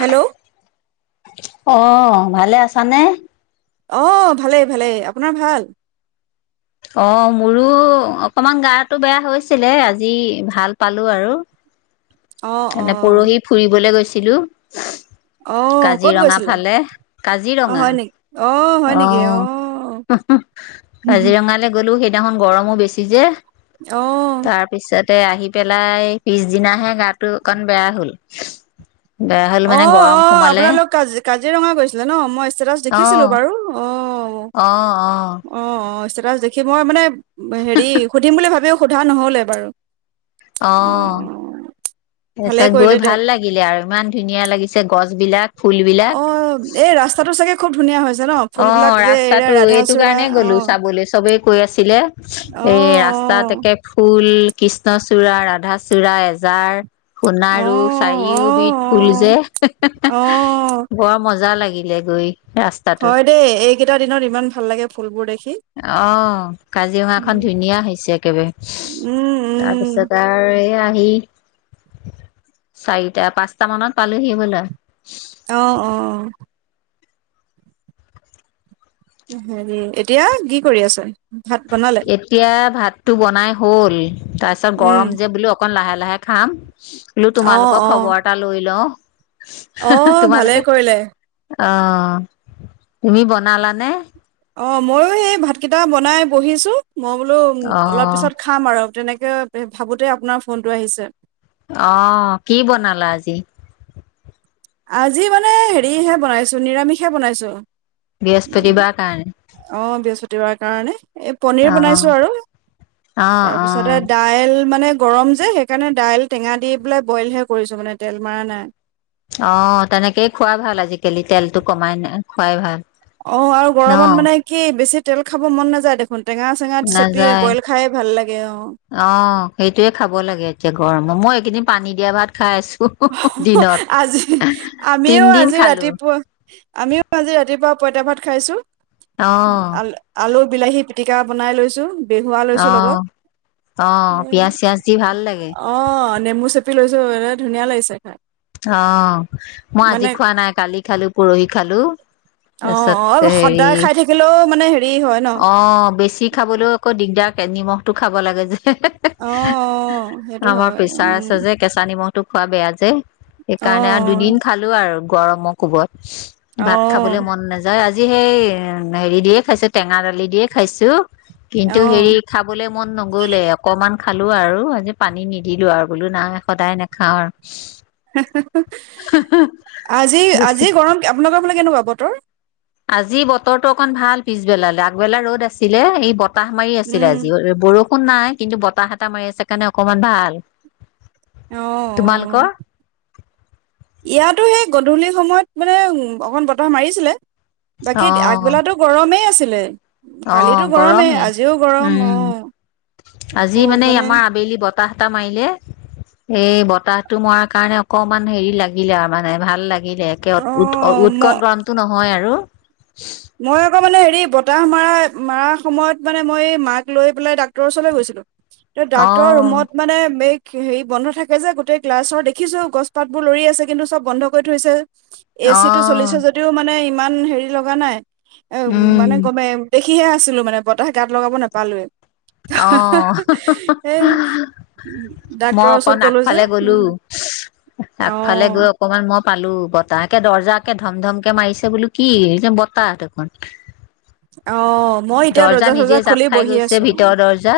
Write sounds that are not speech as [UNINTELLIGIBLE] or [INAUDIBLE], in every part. Hello অ ভালে আছানে? অ ভালেই ভালেই। আপোনাৰ ভাল? অ মোৰো অকমান গাটো বেয়া হৈছিলে আজি ভাল পালো আৰু। অ অ এনে পৰহি ফুৰিবলৈ গৈছে। অ গৈছিলো ক'ত কাজিৰঙা গৈছিলে ফালে অ কাজিৰঙা হয় নেকি অ হয় অ নেকি হ হ কাজিৰঙালৈ গ'লো সে। সিদিনাখন গৰমো বেছি যে। অ তে আহি পেলাই পিছদিনাহে গাত টো অকণ বেয়া হ'ল বেয়া হ'ল অ মানে গৰম অ সোমালে আপোনালোক কাজি কাজিৰঙা গৈছিলে ন মই ষ্টেটাচ দেখিছিলো অ', বাৰু অ। অ অ অ ষ্টেটাচ দেখি মই মানে হেৰি সুধিম বুলি ভাবিও সোধা নহলে বাৰু। অ ভালে পিছত গৈ কৰিলে ভাল দিয়ক লাগিলে আৰু ইমান ধুনীয়া লাগিছি ছে গছ বিলাক অ' এই ৰাস্তাটো চাগে খুব ধুনীয়া হৈছে। ন অ ফুলবিলাক যে এৰা ৰাস্তাতটো এইটো ৰাধাচূড়া কাৰণেই অ গলো চাবলৈ চবেই কৈ আছিলে অ এ ৰাস্তাত একে ফুল কৃষ্ণচূড়া, ৰাধাচূড়া, এজাৰ অ অ সোণাৰো অ চাৰিওবিধ খুল অ যে অ', বৰ মজা লাগিল লে গৈ ৰাস্তাটোত হয় দেই এইকেইটা দিনত ইমান ভাল লাগে ফুলবোৰ দেখি অ' কাজিৰঙাখন উম, ধুনীয়া হৈছে একেবাৰে, উম, উম, তাৰপিছত আৰু এইয়া এই চাৰিটা পাঁচটা মানত পালোহি হবলা। অ' অ' হেৰি, এতিয়া কি কৰি আছে? ভাত বনালে? এতিয়া, ভাত টো বনাই হ'ল। তাৰপিছত উম, গৰম যে, বোলো অকণ লাহে লাহে খাম বোলো, অ', তোমালোকক অ', খবৰ এটা লৈ লও অ' ভালেই কৰিলে। অ' তুমি বনালা নে? অ' মইয়ো সেই ভাতকেইটা বনাই বহিছোঁ। মই বোলো, অলপ অ', পিছত খাম আৰু তেনেকে ভাবোতে আপোনাৰ ফোনটো আহিছে। অ' কি বনালা আজি? আজি মানে হেৰিহে বনাইছো নিৰামিষহে বনাইছো। উম, বৃহস্পতিবাৰ কাৰণে অ বৃহস্পতিবাৰ কাৰণে এই পনিৰ অ', বনাইছো আৰু, অ', তাৰপিছতে অ', দাইল, মানে গৰম যে, সেইকাৰণে দাইল টেঙা দি পেলাই বইলহে কৰিছো মানে, তেল মৰা নাই। অ' তেনেকেই খুৱাই ভাল, আজিকালি তেলতটো কমাই ন খোৱাই ভাল। অ' আৰু ন? গৰমত মানে কি বেছি তেল খাব মন নাযায় দেখ নাযায়, লাগে অ'। অ' সেইটোয়ে খাব লাগে এতিয়া গৰম মই এইকেইদিন পানী দিয়া ভাত খাই আছো। দিনত আজি আমিও তিনদিন আজি খালো ৰাতিপুৱা আমিও আজি ৰাতিপুৱা পইতা ভাত খাইছো অ', আল আলু বিলাহী পিটিকা বনাই লৈছো। বেহুৱা লৈছো লগত, অ', অ', পিয়াজ চিয়াজ দি ভাল লাগে অ', নেমু চেপি [UNINTELLIGIBLE] ধুনীয়া লাগিছে খাই। অ', মই আজি মানে খোৱা নাই কালি খালো পৰহি খালো। অ', তাৰপিছত অ', হেৰি সদায় খাই থাকিলেও মানে হেৰি হয় ন। অ', বেছি খাবলৈও আকৌ দিগদাৰ। এ নিমখ টো খাব লাগে যে। অ অ সেইটো আমাৰ হয় প্ৰেছাৰ আছে উম যে কেঁচা নিমখ তুৰ্ক খোৱা বেয়া যে। অ সেইকাৰণে আৰু দুদিন খালো আৰু গৰমৰ কোবত। অ ভাত খাবলৈ মন নাযায় আজি আজি সেই হেৰি দিয়ে খাইছে। টেঙা দালি দিয়ে খাইছো। কিন্তু অ অ হেৰি, খাবলে মন নগ'লে অকমান। খালো আৰু পানী নিদিলো আৰু বোলো নাই সদায় নাখাওঁ আৰু। হুঁ হুঁ বেছি। আজি-আজি গৰম আপোনালোকৰ ফালে? কেনেকুৱা বতৰ? আজি বতৰ টো অকন ভাল পিছবেলালৈ, আগবেলা ৰ'দ আছিলে, এই ব কাহ মাৰি আছিলে উম আজি বৰ একো নাই কিন্তু বতাহ এটা মাৰি আছে কাৰণে অকমান ভাল। অ', তোমালোকৰ অ', ইয়াতো সেই গধূলি সময়ত মানে, উ অকন বতাহ মাৰিছিলে। বাকী অ আগবেলাতো গৰমেই আছে। প্লেন অ গৰমেই, অ উম আজি মানে আমাৰ আবেলি বতাহ বতাহ এটা মাৰিলে, এই বতাহতটো মৰাৰ কাৰণে অকনমান হেৰি লাগিলে আৰু মানে ভাল লাগিল। লাগিলে একে অ ম উ-উৎকট গৰমতটো নহয় আৰু। মই আকৌ মানে হেৰি বতাহ মৰা মৰা সময়ত মানে মই মাক লৈ পেলাই ডাক্তৰৰ ওচৰলৈ গৈছিলোঁ। অ ডাক্তৰৰ ৰুমত মানে মেইলত। হেৰি বন্ধ থাকে যে গোটেই ক্লাছৰ দেখিছো গছ পাত বোৰ লৰি আছে কিন্তু চব বন্ধ কৰি থৈছে যে। এ অ চি টো চলিছে যদিও মানে ইমান। ইমান হেৰি লগা নাই। উম মানে কমে দেখিহে আছিলো মানে বতাহ গাত লগাব নাপালোৱে। আহ এই হুঁহ। মই ডাক্তৰৰ ওচৰত অকমান গ'লো যে আগফালে গ'লো উম অ আগফালে গৈ অকমান মই পালো বতাহ একে দৰ্জাকে ধম ধমকে মাৰিছে বোলো কি এই যে বতাহ দেখোন। অ মই এতিয়া দৰ্জা নিজে চৰ্জা জাপ খুলি খাই বহি গৈছে আছো ভিতৰৰ দৰ্জা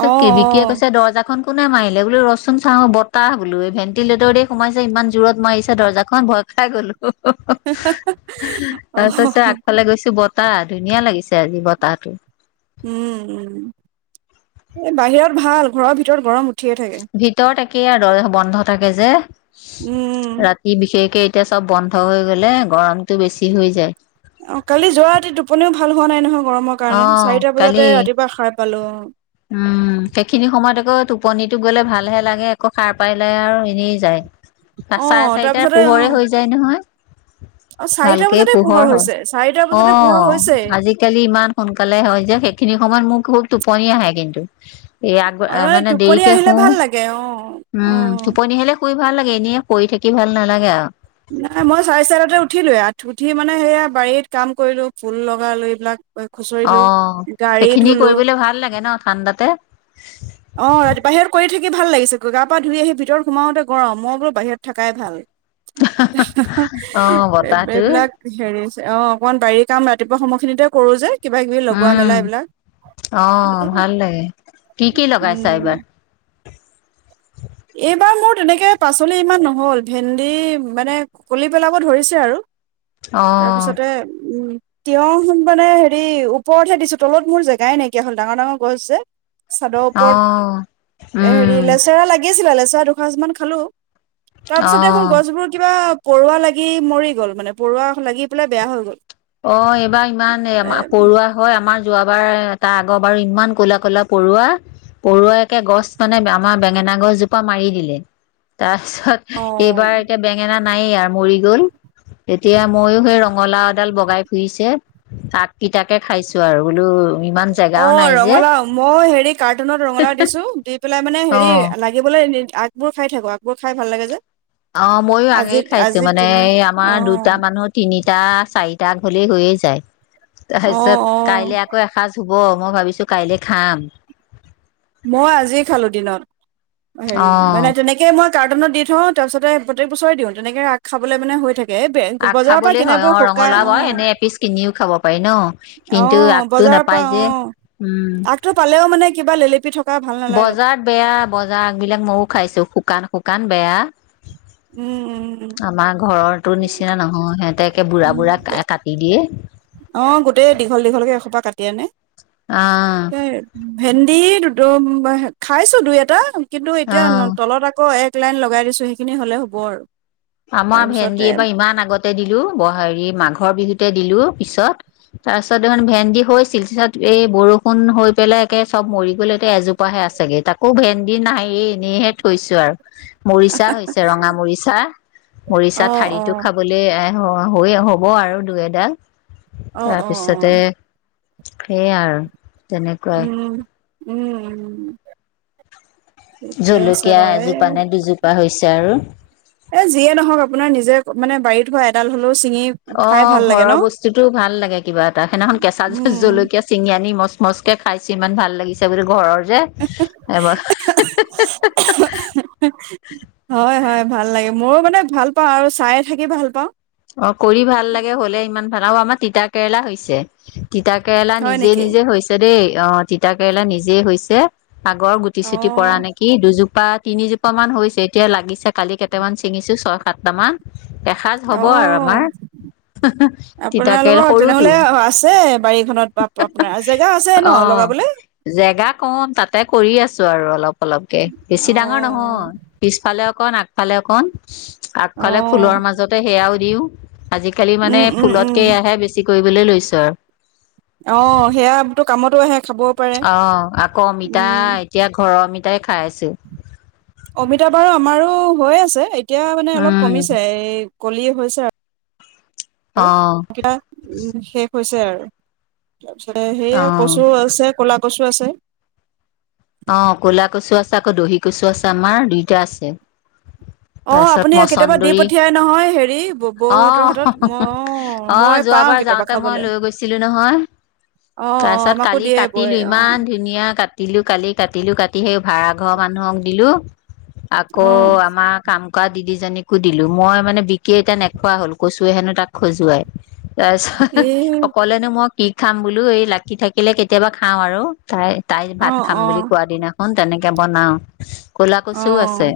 অ বিকিয়ে অ কৈছে দৰ্জাখন। কোনে মাৰিলে বোলো ৰচুন চা বতাহ বোলো এই ভেণ্টিলেটৰ দ সোমাইছে ইমান জোৰত মাৰিছে দৰ্জাখন ভয় খাই গ'লো। হে হে আহে। তাৰ ধুনীয়া লাগিছে। আজি বতাহটো। উম-উম, এই বাহিৰত ভাল ঘৰৰ ভিতৰত গৰম উঠ ভিতৰত একেই আৰু দৰ্জা বন্ধ থাকে যে। উম উম ৰাতি বিশেষকে এতিয়া চব বন্ধ হৈ গ'লে গৰমতটো বেছি হৈ যায়। অ', কালি যোৱা টোপনিও ভাল হোৱা নাই নহয়। গৰমৰ অ কাৰণে চাৰিটা কালি বজাতে ৰাতিপুৱা সাৰ পালোঁ। অ', উম' সেইখিনি সময়ত আকৌ টোপনিটো গ'লে ভালহে লাগে আকৌ সাৰ পাই লাই আৰু এনেই যায়। অ চাৰে অ চাৰিটাৰ তাৰপিছতে অ পোহৰে হৈ যায় নহয়। অ চাৰিটা ভালকে বজাতে পোহৰ হয় হৈছে চাৰিটা বজাতে পোহৰ অ', হৈছে আজিকালি ইমান সোনকালে হয় যে, সেইখিনি আমাৰ মুখ হ'ল টো টোপনীয়া আহে। কিন্তু এই আগ আৰু মানে টোপনি দেৰিকে আহিলে শো' ভাল লাগে অ অ উম' টোপনি হেলে শুই ভাল লাগে এনেই পৰি থাকি ভাল নালাগে আৰু। নাই মই চাৰে চাৰিতাতে উঠিলো, উঠি মানে সেয়া বাৰীত কাম কৰিলো ফুল লগালো এইবিলাক। খুচৰিলো অ' গাড়ী সেইখিনি ধুলো কৰিবলৈ ভাল লাগে ন' ঠাণ্ডাতে। কি ভাল লাগিছে ক গা-পা ধুই আহি ভিতৰত সোমাওতে গৰম, মই বোলো বাহিৰত থকাই ভাল। অ বতাহটো এইবিলাক হেৰি অ' অকনমান বাৰী কাম ৰাতিপুৱা সময়খিনিতে কৰো যে। কিবা-কিবি লগোৱা মেলা উম এইবিলাক। কি-কি লগাইছা উম এইবাৰ? [INAUDIBLE] এইবাৰ মোৰ তেনেকে পাচলি ইমান নহল, ভেন্দি মানে কলি পেলাব ধৰিছে আৰু। অ তাৰপিছতে, উম। তিয়হুন মানে হেৰি ওপৰতহে দিছো তলত মোৰ জেগাই নাইকিয়া হল, ডাঙৰ-ডাঙৰ গছ যে। চাদৰ অ ওপৰত, উম হেৰি লেচেৰা লাগে। লাগিছিলে লেচেৰা দুসাঁজ মান খালো। তাৰ পিছত দেখোন অ গছবোৰ কিবা, পৰুৱা লাগি মৰি গ'ল, মানে পৰুৱা লাগি পেলাই বেয়া হৈ গ'ল। অ' এইবাৰ ইমান এ পৰুৱা হয়। আমাৰ যোৱাবাৰ তাৰ আগৰ বাৰু ইমান ক'লা-ক'লা, পৰুৱা-পৰুৱা, একে গছ মানে আমাৰ বেঙেনা গছজোপা মাৰি দিলে। তাৰ তাৰ পিছত, এইবাৰ অ এতিয়া বেঙেনা নায়েই আৰু মৰি গল। তেতিয়া ময়ো সেই ৰঙালাও ডাল বগাই ফুৰিছে আগ কেইটাকে খাইছো আৰু বোলো, ইমান জেগাও অ' নাই যে ৰঙালাও মই হেৰি কাৰ্টুনত ৰঙালাও দিছো, দি পেলাই মানে অ হেৰি লাগিবলৈ আগবোৰ খাই থাকো আগবোৰ খাই ভাল লাগে যে। অ ময়ো আজি আঙেয় খাইছো আজিৰ মানে দিনে আমাৰ অ দুটা মানুহ তিনিটা চাৰিটা তাক হ'লেই হৈয়ে যায় অ তাৰপিছত অ কাইলৈ আকৌ এসাঁজ ধুব মই ভাবিছো কাইলে খাম মই আজি খালো দিনত হেৰি অ মানে তেনেকে মই কাৰ্টনত দি থওঁ তাৰপিছতে প্ৰত্যেক বছৰেই দিওঁ তেনেকৈ ৰাগ খাবলৈ মানে হৈ থাকে এই বে আগ বজাৰৰ পৰা খাবলে হয় কিনাবোৰ অ শুকাই ৰঙালাও অ হয় এনে এপিচ কিনিও খাব পাৰি ন অ কিন্তু আগটো বজাৰৰ পৰা নেপায় অ যে উম আগটো পালেও মানে কিবা ললি বজাৰত বেয়া বজাৰ আগবলাক মইও খাইছো শুকান শুকান কান বেয়া উম উম আমাৰ ঘৰৰ টো নিচিনা নহয় সিহঁতে তে বুঢ়া উম বুঢ়া উম কাই কাটি দিয়ে অ গোটেই দীঘল দীঘলকে সোপা কাটি আনে আহ এই ভেন্দি দু টো খাইছো দুই এটা কিন্তু এতিয়া অ তলত আকৌ এক এক লাইন লগাই দিছো সেইখিনি হ'লে হ'ব আৰু আমাৰ ভেন্দি তাৰপিছতে এইবাৰ ইমান আগতে দিলো ব হেৰি মাঘৰ বিহুত তে দিলো পিছত তাৰ পিছত ইমান ভেন্দি হৈছিল পিছত এই বৰষুণ হৈ পেলে একে চব মৰি পেলে টে এজোপাাহে আছেগে তাকো ভেন্দি নাই এনেইহে থৈছো আৰু মৰিচা হৈছে, ৰঙা মৰিচা।। মৰিচা অ অ ঠাৰিটো খাবলৈ।। অ হৈ হ'ব আৰু দুই এডাল। অ অ অ তাৰপিছতে।। সেইয়াই আৰু তেনেকুৱাই উম উম। ঠিকে আছে জলকীয়া বাৰু এই এজোপা নে দুজোপা হৈছে আৰু।। এ যিয়ে নহওক আপোনাৰ নিজে মানে বাৰীত হোৱা এডাল হ'লে।। অ ঘৰৰ বস্তুতটো ভাল লাগে কিবা এটা। সেইদিনাখন কেঁচা উম জ উম। জলকীয়া চিঙি আনি মস।। মজকে খাইছো ইমান ভাল লাগিছে বোলে ঘৰৰ।। যে এব।। হয় হয় ভাল লাগে ময়ো মানে ভাল পাওঁ। আৰু চায়ে থাকি ভাল পাওঁ। অ কৰি ভাল লাগে হলে ইমান ভাল অ আমাৰ তিতা কেৰেলা হৈছে। তিতাকেৰেলা হয় নিজে নেকি নিজে হৈছে দেই। অ তিতাকেৰেলা নিজেই হৈছে। আগৰ গুটি অ চুটি পৰা নেকি দুজো আহ তিনিজোপা মান হৈছে, এতিয়া লাগিছে, কালি কেইটামান চিঙিছো ছয় সাতট মান এ হ'ব আৰু অ আমাৰ তিতাকেৰেলা আপোনালোকৰ সৰুতো, তেনেহ'লে আছে বাৰীখনত আপোনাৰ জেগা আছে ন অহ লগাবলে জেগা কম তাতে কৰি আছো আৰু। অলপ অলপকে বেছি ডাঙৰ নহয় অ' পিছফালে অকণ আগফালে অকণ আগফালে ফুলৰ অ' মাজত। হেইয়াও দিও। আজিকালি মানে উম উম ফুলতকে উম এইয়া বেছি কৰিবলৈ লৈছো আৰু। অ সেয়া তো কামতো আহে। খাবও পাৰে অ আকৌ অমিতা উম এতিয়া ঘৰৰ অমিতা টাই খাই আছেউ। অমিতা বাৰু আমাৰো হৈ আছে এতিয়া মানে অলপ উম কমিছে এই কলিয়ে হৈছে আৰু অ শেষ হৈছে আৰু তাৰপিছতে অ সেয়া কচু আছে কলা কচু আছে। অ কলা কচু আছে আকৌ দহি কচু আছে আমাৰ দুইটা আছে। অ' তাৰপিছত আপুনি কেতিয়াবা দি মচন্দৰী পঠিয়াই নহয় হেৰি বৌহঁতৰ হাতত আহ মই অ' আহ মই পাওঁ যোৱাবাৰ কেতিয়াবা যাওঁতে মই খাবলে লৈ গৈছিলো নহয় অ' অ' তাৰপিছত আমাকো কালি দিয়ে বৌয়ে কাটিলো অ' ইমান ধুনীয়া কাটিলো কালি কাটিলো কাটি সেই ভাড়াঘৰ মানুহক দিলো আকৌ অ' আমাৰ কাম [INAUDIBLE] দিদিজনীকো দিলো মই মানে বিকি এতিয়া নেখোৱা হল কচুৱে হেনো তাক খজুৱাই। তাৰ এই পিছত অকলেনো মই কি খাম বোলো এই লাকি থাকিলে কেতিয়াবা খাওঁ আৰু। তাই তাই অ', ভাত খাম বুলি অ', তেনেকে বনাও ক'লা কচুও আহ আছে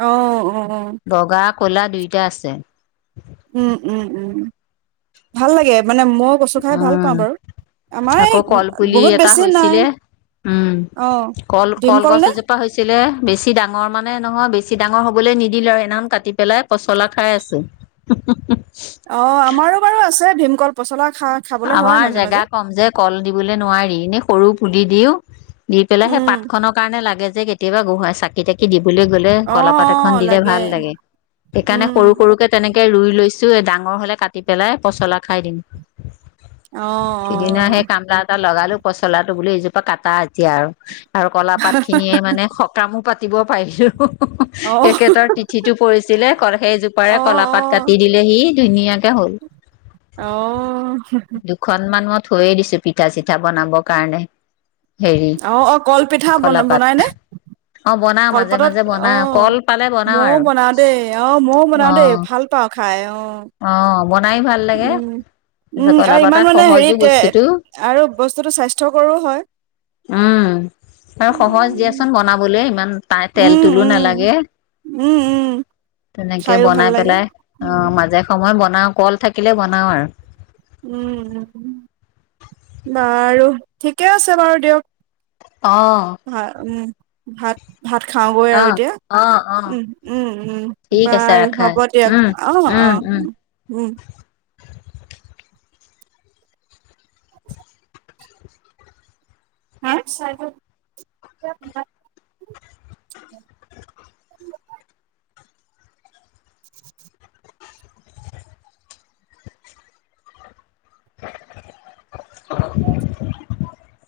-আহ - আহ। বগা ক'লা দুইটা আছে। উম- উম -উম ভাল লাগে। মানে মইও কচু খাই ভাল উম, পাওঁ বাৰু আমাৰ এই আকৌ কলপুলি বহুত এটা বেছি নাই হৈছিলে উম অ', কল- ভীমকল কলগছ নে এজোপা হৈছিলে। বেছি ডাঙৰ মানে নহয়, বেছি ডাঙৰ হ'বলৈ নিদিলো আৰু সেনাখন কাটি পেলাই পচলা খাই আছো হো হো হো। অ আমাৰো বাৰু আছে ভীম কল পচলাক। আমাৰ জেগা কম যে কল দিবলৈ নোৱাৰি। এনে সৰু পুলি দিওঁ। দি পেলাই সেই পাত উম, খনৰ কাৰণে লাগে। যে কেতিয়াবা গোসাঁইৰ চাকি তাকি দিব।। লৈ গলে অ', ক'লা পাত এখন দিলে ভাল লাগে সেইকাৰণে সৰু উম, সৰুকে তেনেকে। সৰুকে ৰুই লৈছো ডাঙৰ হলে কাটি পেলাই পচলা খাই দিম। অ', সিদিনা সেই অ', কামলা এটা লগালো পচলাত।। বোলে এইজোপা কটা এতিয়া আৰু।। আৰু কলা পাত খিনিয়ে মানে সকামো পাতি। কাটিব পাৰিছো। হু হু অ', তেখেতৰ তিথিটো পৰিছিলে, সেইজোপাৰে অ', কলাপাত কাটি দিলে সি ধুনীয়াকে হ'ল। অ', অ', দুখন মানত। থৈয়ে দিছো পিঠা চিঠা বনাবৰ কাৰণে। হেৰি অ অ কলপিঠা ব কলাপাত বনাই নে? অ বনাও মাজে কলপাতত মাজে অ বনাও কল পালে ময়ো আৰু বনাও দেই অ ময়ো অ বনাও দেই ভাল পাওঁ। খায়ো। অ বনা।। বনাই ভাল লাগে। পিছে উম ক'লা আৰু ইমান পাতত মানে সহজো হেৰিত এ বস্তু টো আৰু বস্তুটো স্বাস্থ্যকৰো হয়। ও আৰু সহজ দিয়া উম চোন বনাবলে।। তা তেল উম তোলো উম নালাগে। উম তেনেকে খাইও ভাল বনাই লাগে। পেলাই অ উম মাজে।। মই বনাওঁ কল থাকিলে বনাওঁ আৰু। উম বাৰু ঠিকে আছে বাৰু দিয়ক। অ', হয় উম ভাত।। ভাত খাওঁগৈ আৰু অ', এতিয়া অ', অ', উ উ ঠিক আছে বাৰু ৰাখা হ'ব দিয়ক উম, অ উম, অ উম। ও। হ [INAUDIBLE] উমচ উমচ [INAUDIBLE]